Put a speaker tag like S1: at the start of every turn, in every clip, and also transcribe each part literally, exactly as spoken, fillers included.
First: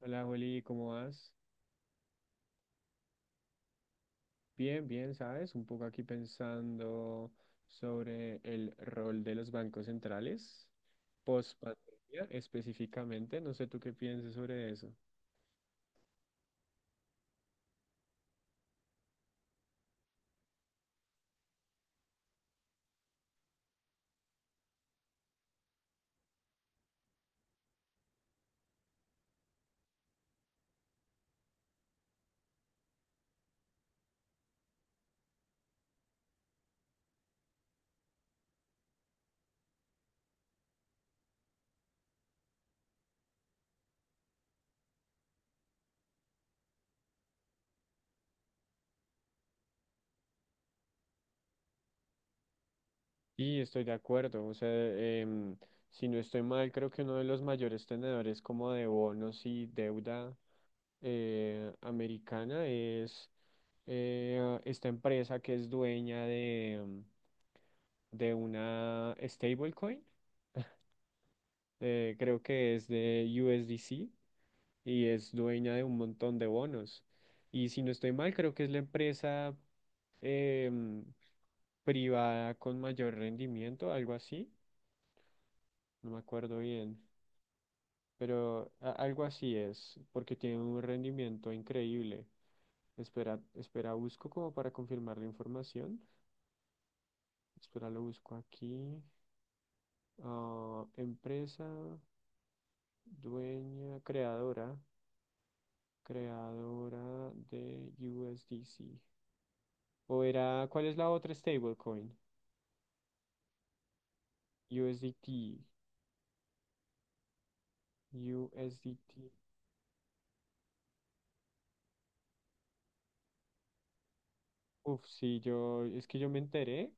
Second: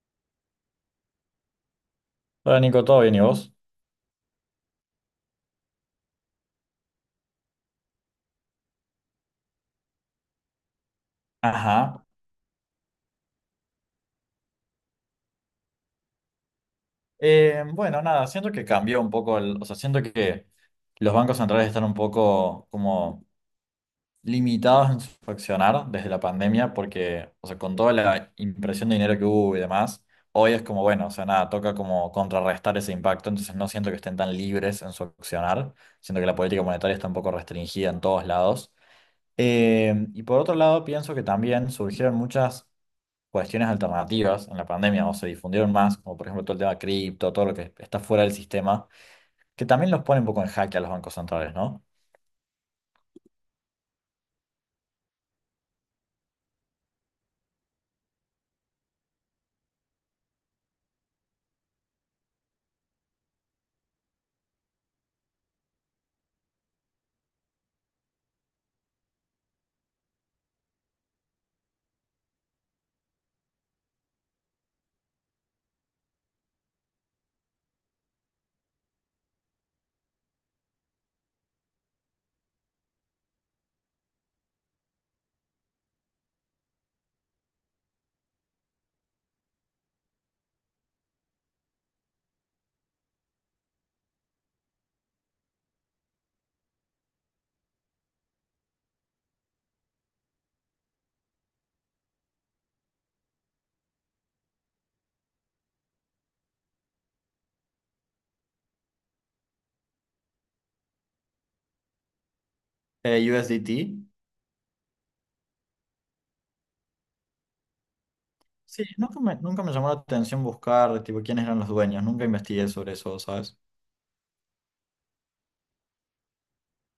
S1: Hola, Juli, ¿cómo vas?
S2: Hola Nico, ¿todo bien y vos?
S1: Bien, bien, ¿sabes? Un poco aquí pensando sobre el rol de los bancos centrales post
S2: Ajá.
S1: pandemia específicamente. No sé tú qué piensas sobre eso.
S2: Eh, bueno, nada, siento que cambió un poco el, o sea, siento que los bancos centrales están un poco como limitados en su accionar desde la pandemia porque, o sea, con toda la impresión de dinero que hubo y demás, hoy es como, bueno, o sea, nada, toca como contrarrestar ese impacto, entonces no siento que estén tan libres en su accionar, siento que la política monetaria está un poco restringida en todos lados. Eh, y por otro lado, pienso que también surgieron muchas cuestiones alternativas en la pandemia o se difundieron más, como por ejemplo todo el tema cripto, todo lo que está fuera del sistema, que también los pone un poco en jaque a los bancos centrales, ¿no?
S1: Y estoy de acuerdo, o sea, em, si no estoy mal, creo que uno de los mayores tenedores como de bonos y deuda eh, americana es eh, esta empresa que es dueña de, de una stablecoin. Eh, creo que es de U S D C y es dueña de un montón de bonos. Y si no estoy mal, creo que es la empresa em, privada con mayor rendimiento, algo así, no me acuerdo bien, pero a- algo así es, porque tiene un rendimiento increíble. Espera, espera, busco como para confirmar la información. Espera, lo busco aquí. Ah, empresa dueña, creadora. Creadora de U S D C. O era, ¿cuál es la otra stablecoin?
S2: Eh, U S D T.
S1: U S D T,
S2: Sí, nunca
S1: U S D T.
S2: me, nunca me llamó la atención buscar, tipo, quiénes eran los dueños, nunca investigué sobre eso, ¿sabes?
S1: Uf, sí, yo, es que yo me enteré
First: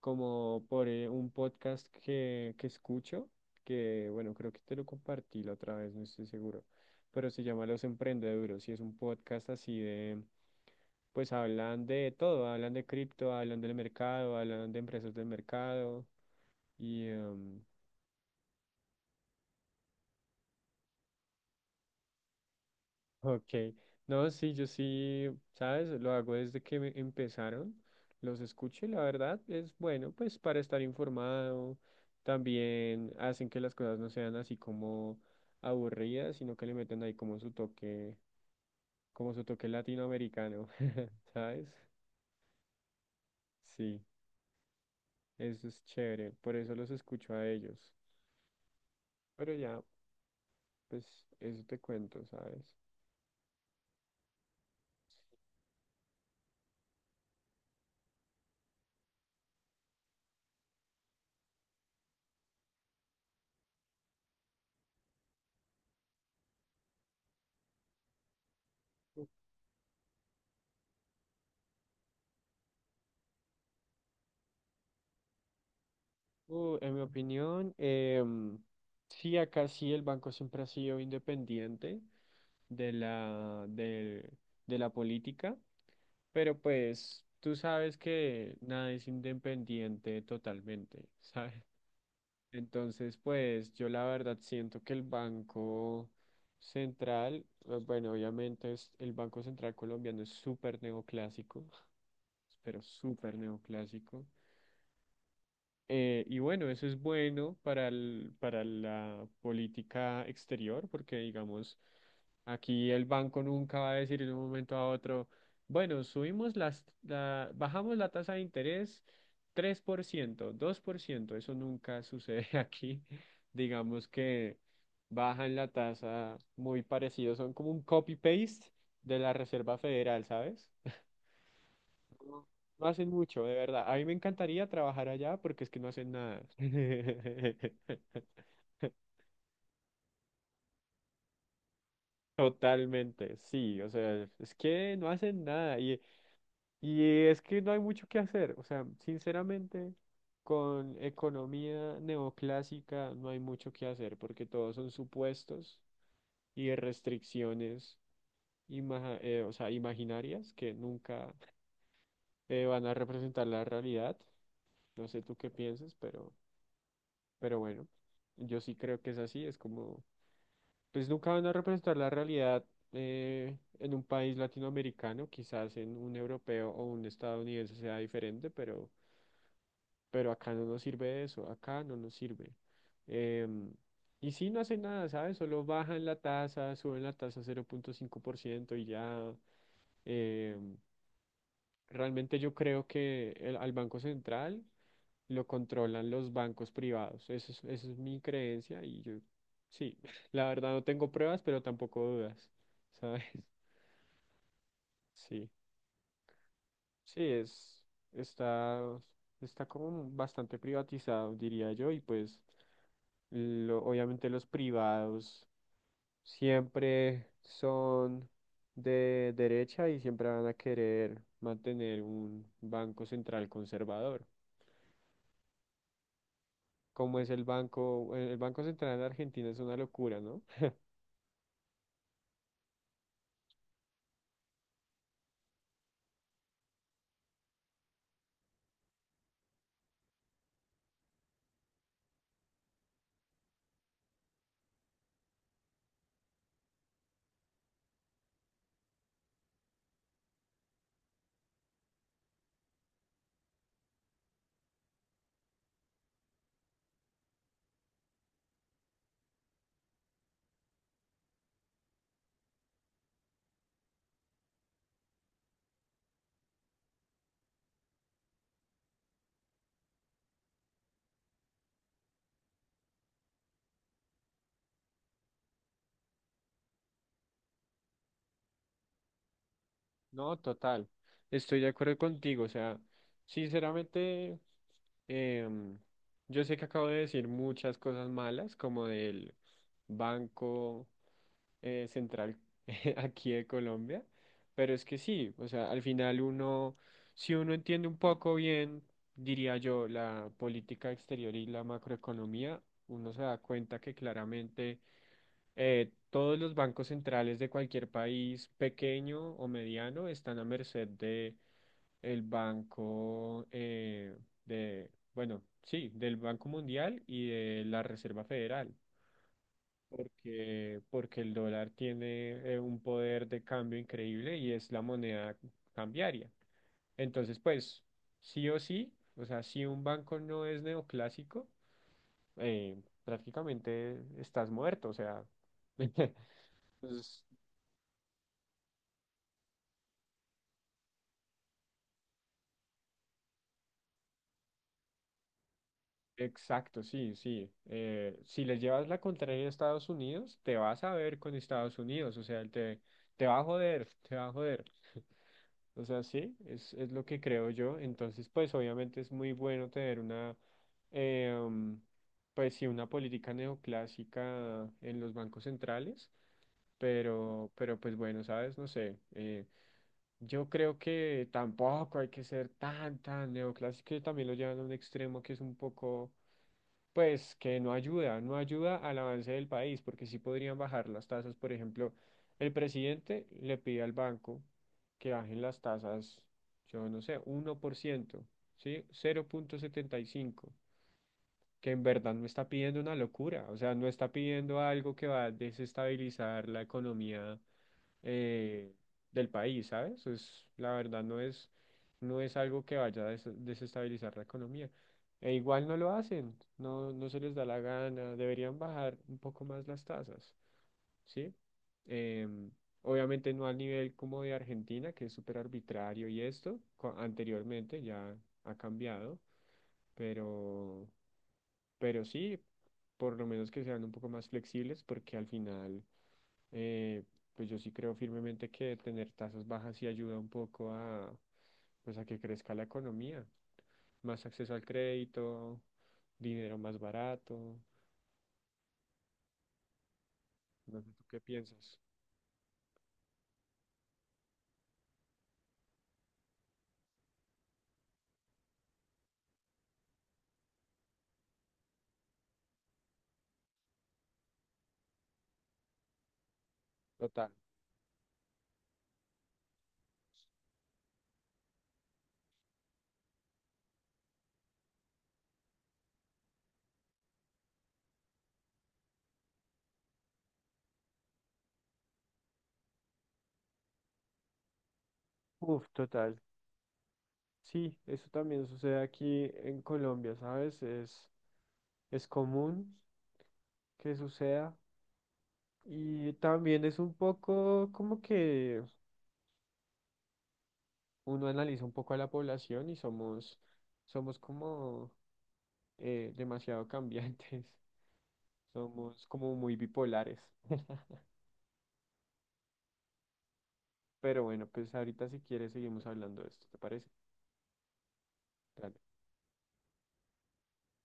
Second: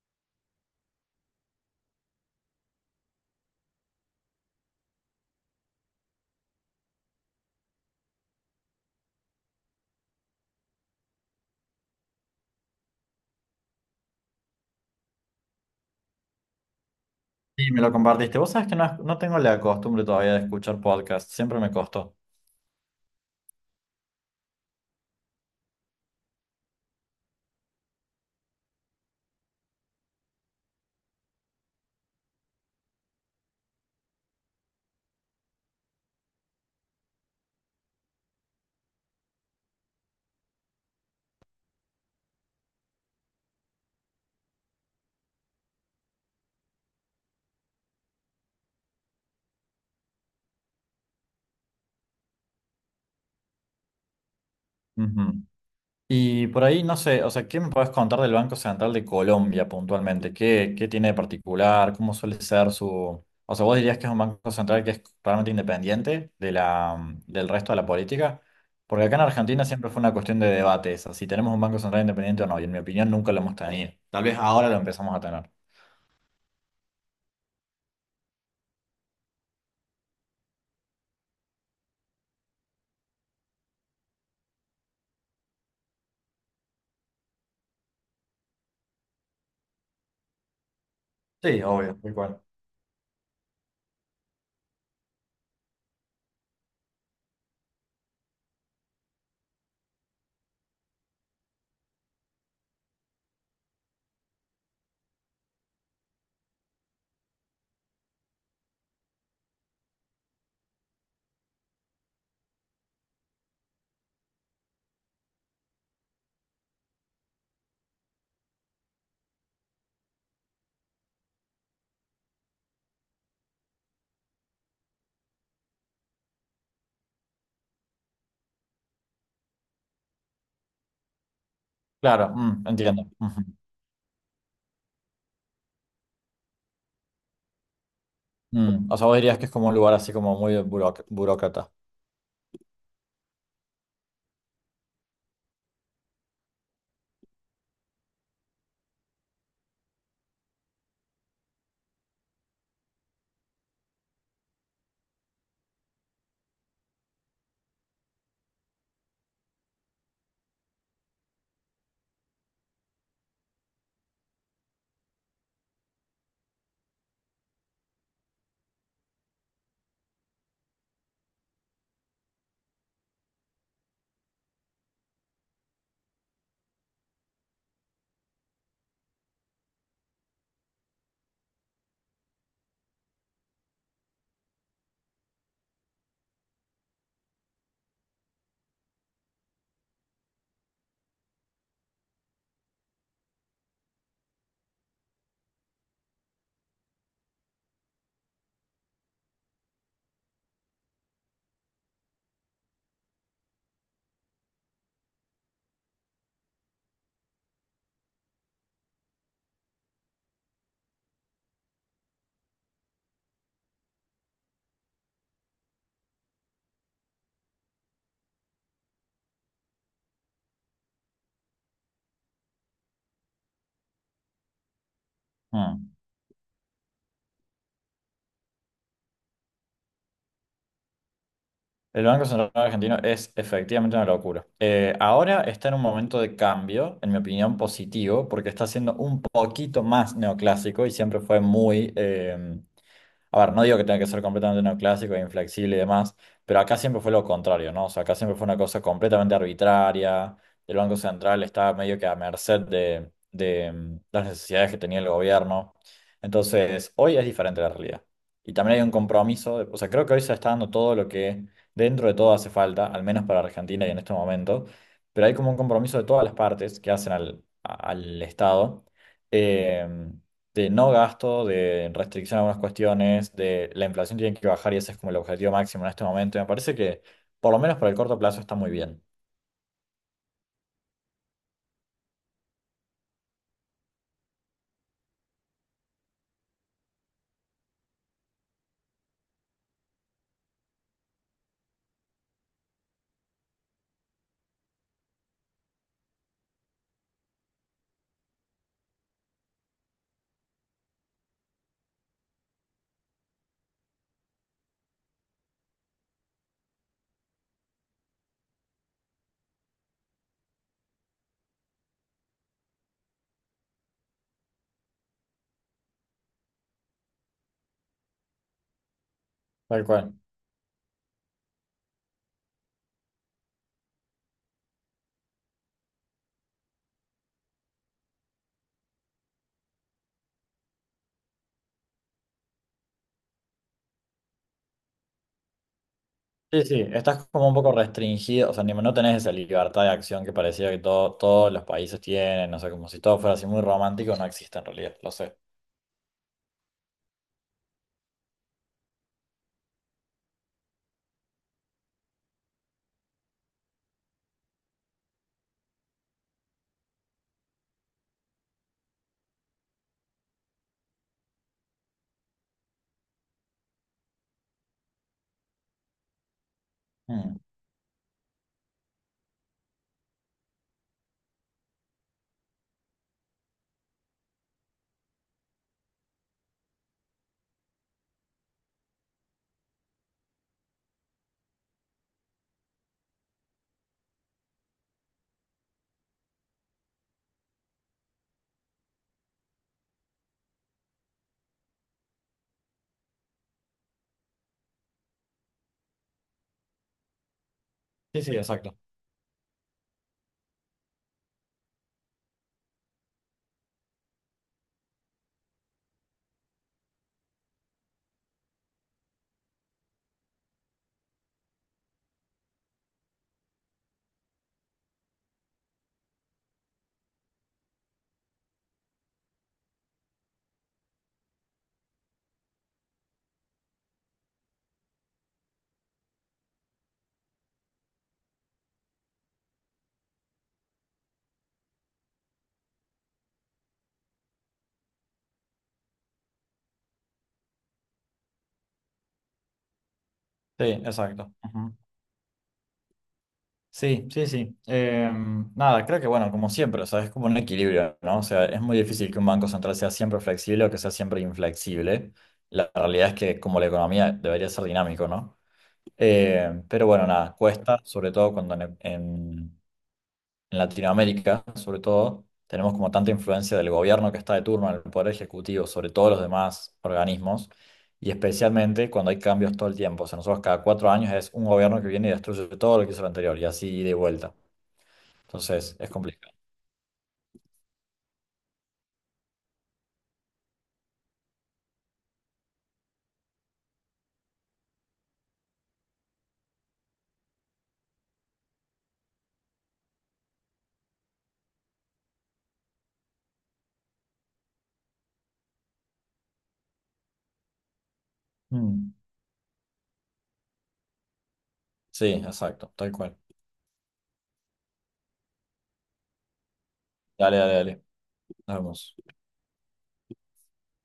S1: como por eh, un podcast que, que escucho, que bueno, creo que te lo compartí la otra vez, no estoy seguro, pero se llama Los Emprendeduros y es un podcast así de, pues hablan de todo, hablan de cripto, hablan del mercado, hablan de empresas del mercado y... em,
S2: Y me lo compartiste. Vos sabés que no, no tengo la costumbre todavía de escuchar podcasts, siempre me costó.
S1: Ok, no, sí, yo sí, ¿sabes? Lo hago desde que me empezaron, los escucho y la verdad es bueno, pues para estar informado, también hacen que las cosas no sean así como aburridas, sino que le meten ahí como su toque, como su toque latinoamericano, ¿sabes? Sí, eso es chévere, por eso los escucho a ellos, pero ya, pues eso te cuento, ¿sabes?
S2: Ujú. Y por ahí, no sé, o sea, ¿qué me puedes contar del Banco Central de Colombia puntualmente? ¿Qué, qué tiene de particular? ¿Cómo suele ser su... O sea, ¿vos dirías que es un banco central que es realmente independiente de la, mm, del resto de la política? Porque acá en Argentina siempre fue una cuestión de debate esa, si tenemos un banco central independiente o no, y en mi opinión nunca lo hemos tenido. Tal vez ahora lo empezamos a tener.
S1: Uh, en mi opinión, em, sí, acá sí el banco siempre ha sido independiente de la, del- de la política, pero pues tú sabes que nada es independiente totalmente,
S2: Sí,
S1: ¿sabes?
S2: obvio, muy bueno.
S1: Entonces, pues yo la verdad siento que el Banco Central, eh, bueno, obviamente es, el Banco Central colombiano es súper neoclásico, pero súper neoclásico. Eh, y bueno, eso es bueno para el- para la política exterior, porque digamos, aquí el banco nunca va a decir de un momento a otro, bueno, subimos las, la, bajamos la tasa de interés tres por ciento, dos por ciento, eso nunca sucede aquí. Digamos que bajan la tasa muy parecido, son como un copy-paste de la Reserva Federal, ¿sabes?
S2: Claro,
S1: No,
S2: mm,
S1: no
S2: entiendo.
S1: hacen mucho,
S2: Ujú.
S1: de verdad. A mí me encantaría trabajar allá porque es que no hacen nada.
S2: Mm, o sea, vos dirías que es como un lugar así como muy buroc- burócrata.
S1: Totalmente, sí, o sea, es que no hacen nada y, y es que no hay mucho que hacer, o sea, sinceramente, con economía neoclásica no hay mucho que hacer porque todos son supuestos y restricciones, ima- eh, o sea, imaginarias que nunca eh, van a representar la realidad. No sé tú qué piensas, pero... Pero bueno, yo sí creo que es así, es como, pues nunca van a representar la realidad eh, en un país latinoamericano, quizás en un europeo o un estadounidense sea diferente, pero, pero acá no nos sirve eso, acá no nos sirve. Em, y sí, no hacen nada, ¿sabes? Solo bajan la tasa, suben la tasa cero punto cinco por ciento y ya. em, Realmente yo creo que el- al Banco Central. Lo controlan los bancos privados. Eso es, esa es mi creencia y yo, sí, la verdad no tengo pruebas, pero tampoco dudas, ¿sabes? Sí, sí, es, está, está como bastante privatizado, diría yo, y pues lo- obviamente los privados siempre son de derecha y siempre van a querer mantener un banco central conservador.
S2: Mm.
S1: Como es el banco, el Banco Central de Argentina es una locura, ¿no?
S2: El Banco Central Argentino es efectivamente una locura. Eh, ahora está en un momento de cambio, en mi opinión, positivo, porque está siendo un poquito más neoclásico y siempre fue muy eh, a ver, no digo que tenga que ser completamente neoclásico e inflexible y demás, pero acá siempre fue lo contrario, ¿no? O sea, acá siempre fue una cosa completamente arbitraria. El Banco Central estaba medio que a merced de, de, mm, las necesidades que tenía el gobierno. Entonces, hoy es diferente la realidad. Y también hay un compromiso, de- o sea, creo que hoy se está dando todo lo que dentro de todo hace falta, al menos para Argentina y en este momento, pero hay como un compromiso de todas las partes que hacen al, a- al Estado. em, de no gasto, de restricción a algunas cuestiones, de la inflación tiene que bajar y ese es como el objetivo máximo en este momento. Y me parece que, por lo menos por el corto plazo, está muy bien.
S1: No, total. Estoy de acuerdo contigo. O sea, sinceramente, em, yo sé que acabo de decir muchas cosas malas, como del Banco eh, Central aquí de Colombia, pero es que sí, o sea, al final uno, si uno entiende un poco bien, diría yo, la política exterior y la macroeconomía, uno se da cuenta que claramente eh, todos los bancos centrales de cualquier país pequeño o mediano están a merced de el banco eh, de, bueno, sí, del Banco Mundial y de la Reserva Federal,
S2: Tal cual.
S1: porque, porque el dólar tiene eh, un poder de cambio increíble y es la moneda cambiaria. Entonces, pues, sí o sí, o sea, si un banco no es neoclásico, eh, prácticamente estás muerto, o sea.
S2: Sí, sí,
S1: Entonces,
S2: estás como un poco restringido, o sea, ni- no tenés esa libertad de acción que parecía que todo- todos los países tienen, o sea, como si todo fuera así muy romántico, no existe en realidad, lo sé.
S1: exacto, sí, sí. Eh, si le llevas la contraria a Estados Unidos, te vas a ver con Estados Unidos, o sea, él te, te va a joder, te va a joder. O sea, sí, es, es lo que creo yo. Entonces, pues obviamente es muy bueno tener una, eh, um, pues sí, una política neoclásica en los bancos centrales,
S2: Mm.
S1: pero, pero pues bueno, sabes, no sé. Eh, yo creo que tampoco hay que ser tan, tan neoclásico, que también lo llevan a un extremo que es un poco pues que no ayuda, no ayuda al avance del país, porque sí podrían bajar las tasas. Por ejemplo, el presidente le pide al banco que bajen las tasas, yo no sé, uno por ciento, ¿sí? Cero punto setenta y cinco, que en verdad no está pidiendo una locura, o sea, no está pidiendo algo que va a desestabilizar la economía
S2: Sí, sí,
S1: eh,
S2: exacto.
S1: del país, ¿sabes? Es, la verdad no es, no es algo que vaya a des- desestabilizar la economía. E igual no lo hacen, no, no se les da la gana, deberían bajar un poco más las tasas, ¿sí? Em, Obviamente no al nivel como de Argentina, que es súper arbitrario y esto, co- anteriormente ya ha cambiado, pero, pero sí, por lo menos que sean un poco más flexibles, porque al final eh, pues yo sí creo firmemente que tener tasas bajas sí ayuda un poco a, pues a que crezca la economía, más acceso al crédito, dinero más barato,
S2: Sí,
S1: no sé tú qué
S2: exacto.
S1: piensas.
S2: Sí, sí, sí. Eh, nada, creo que bueno, como siempre, o sea, es como un equilibrio, ¿no? O sea, es muy difícil que un banco central sea siempre flexible o que sea siempre inflexible. La realidad es que como la economía debería ser dinámico, ¿no? Eh, pero bueno,
S1: Total.
S2: nada, cuesta, sobre todo cuando en, en- en Latinoamérica, sobre todo, tenemos como tanta influencia del gobierno que está de turno en el poder ejecutivo sobre todos los demás organismos y especialmente cuando hay cambios todo el tiempo. O sea, nosotros cada cuatro años es un gobierno que viene y destruye todo lo que hizo el anterior y así de vuelta.
S1: Uf,
S2: Entonces, es
S1: total.
S2: complicado.
S1: Sí, eso también sucede aquí en Colombia, ¿sabes? Es, es común que suceda y también es un poco como que uno analiza un poco a la población y somos, somos como eh, demasiado cambiantes.
S2: Mm.
S1: Somos como muy bipolares.
S2: Sí, exacto, tal cual.
S1: Pero bueno, pues ahorita si quieres seguimos hablando de esto, ¿te parece?
S2: Dale, dale, dale. Nos
S1: Dale.
S2: vemos.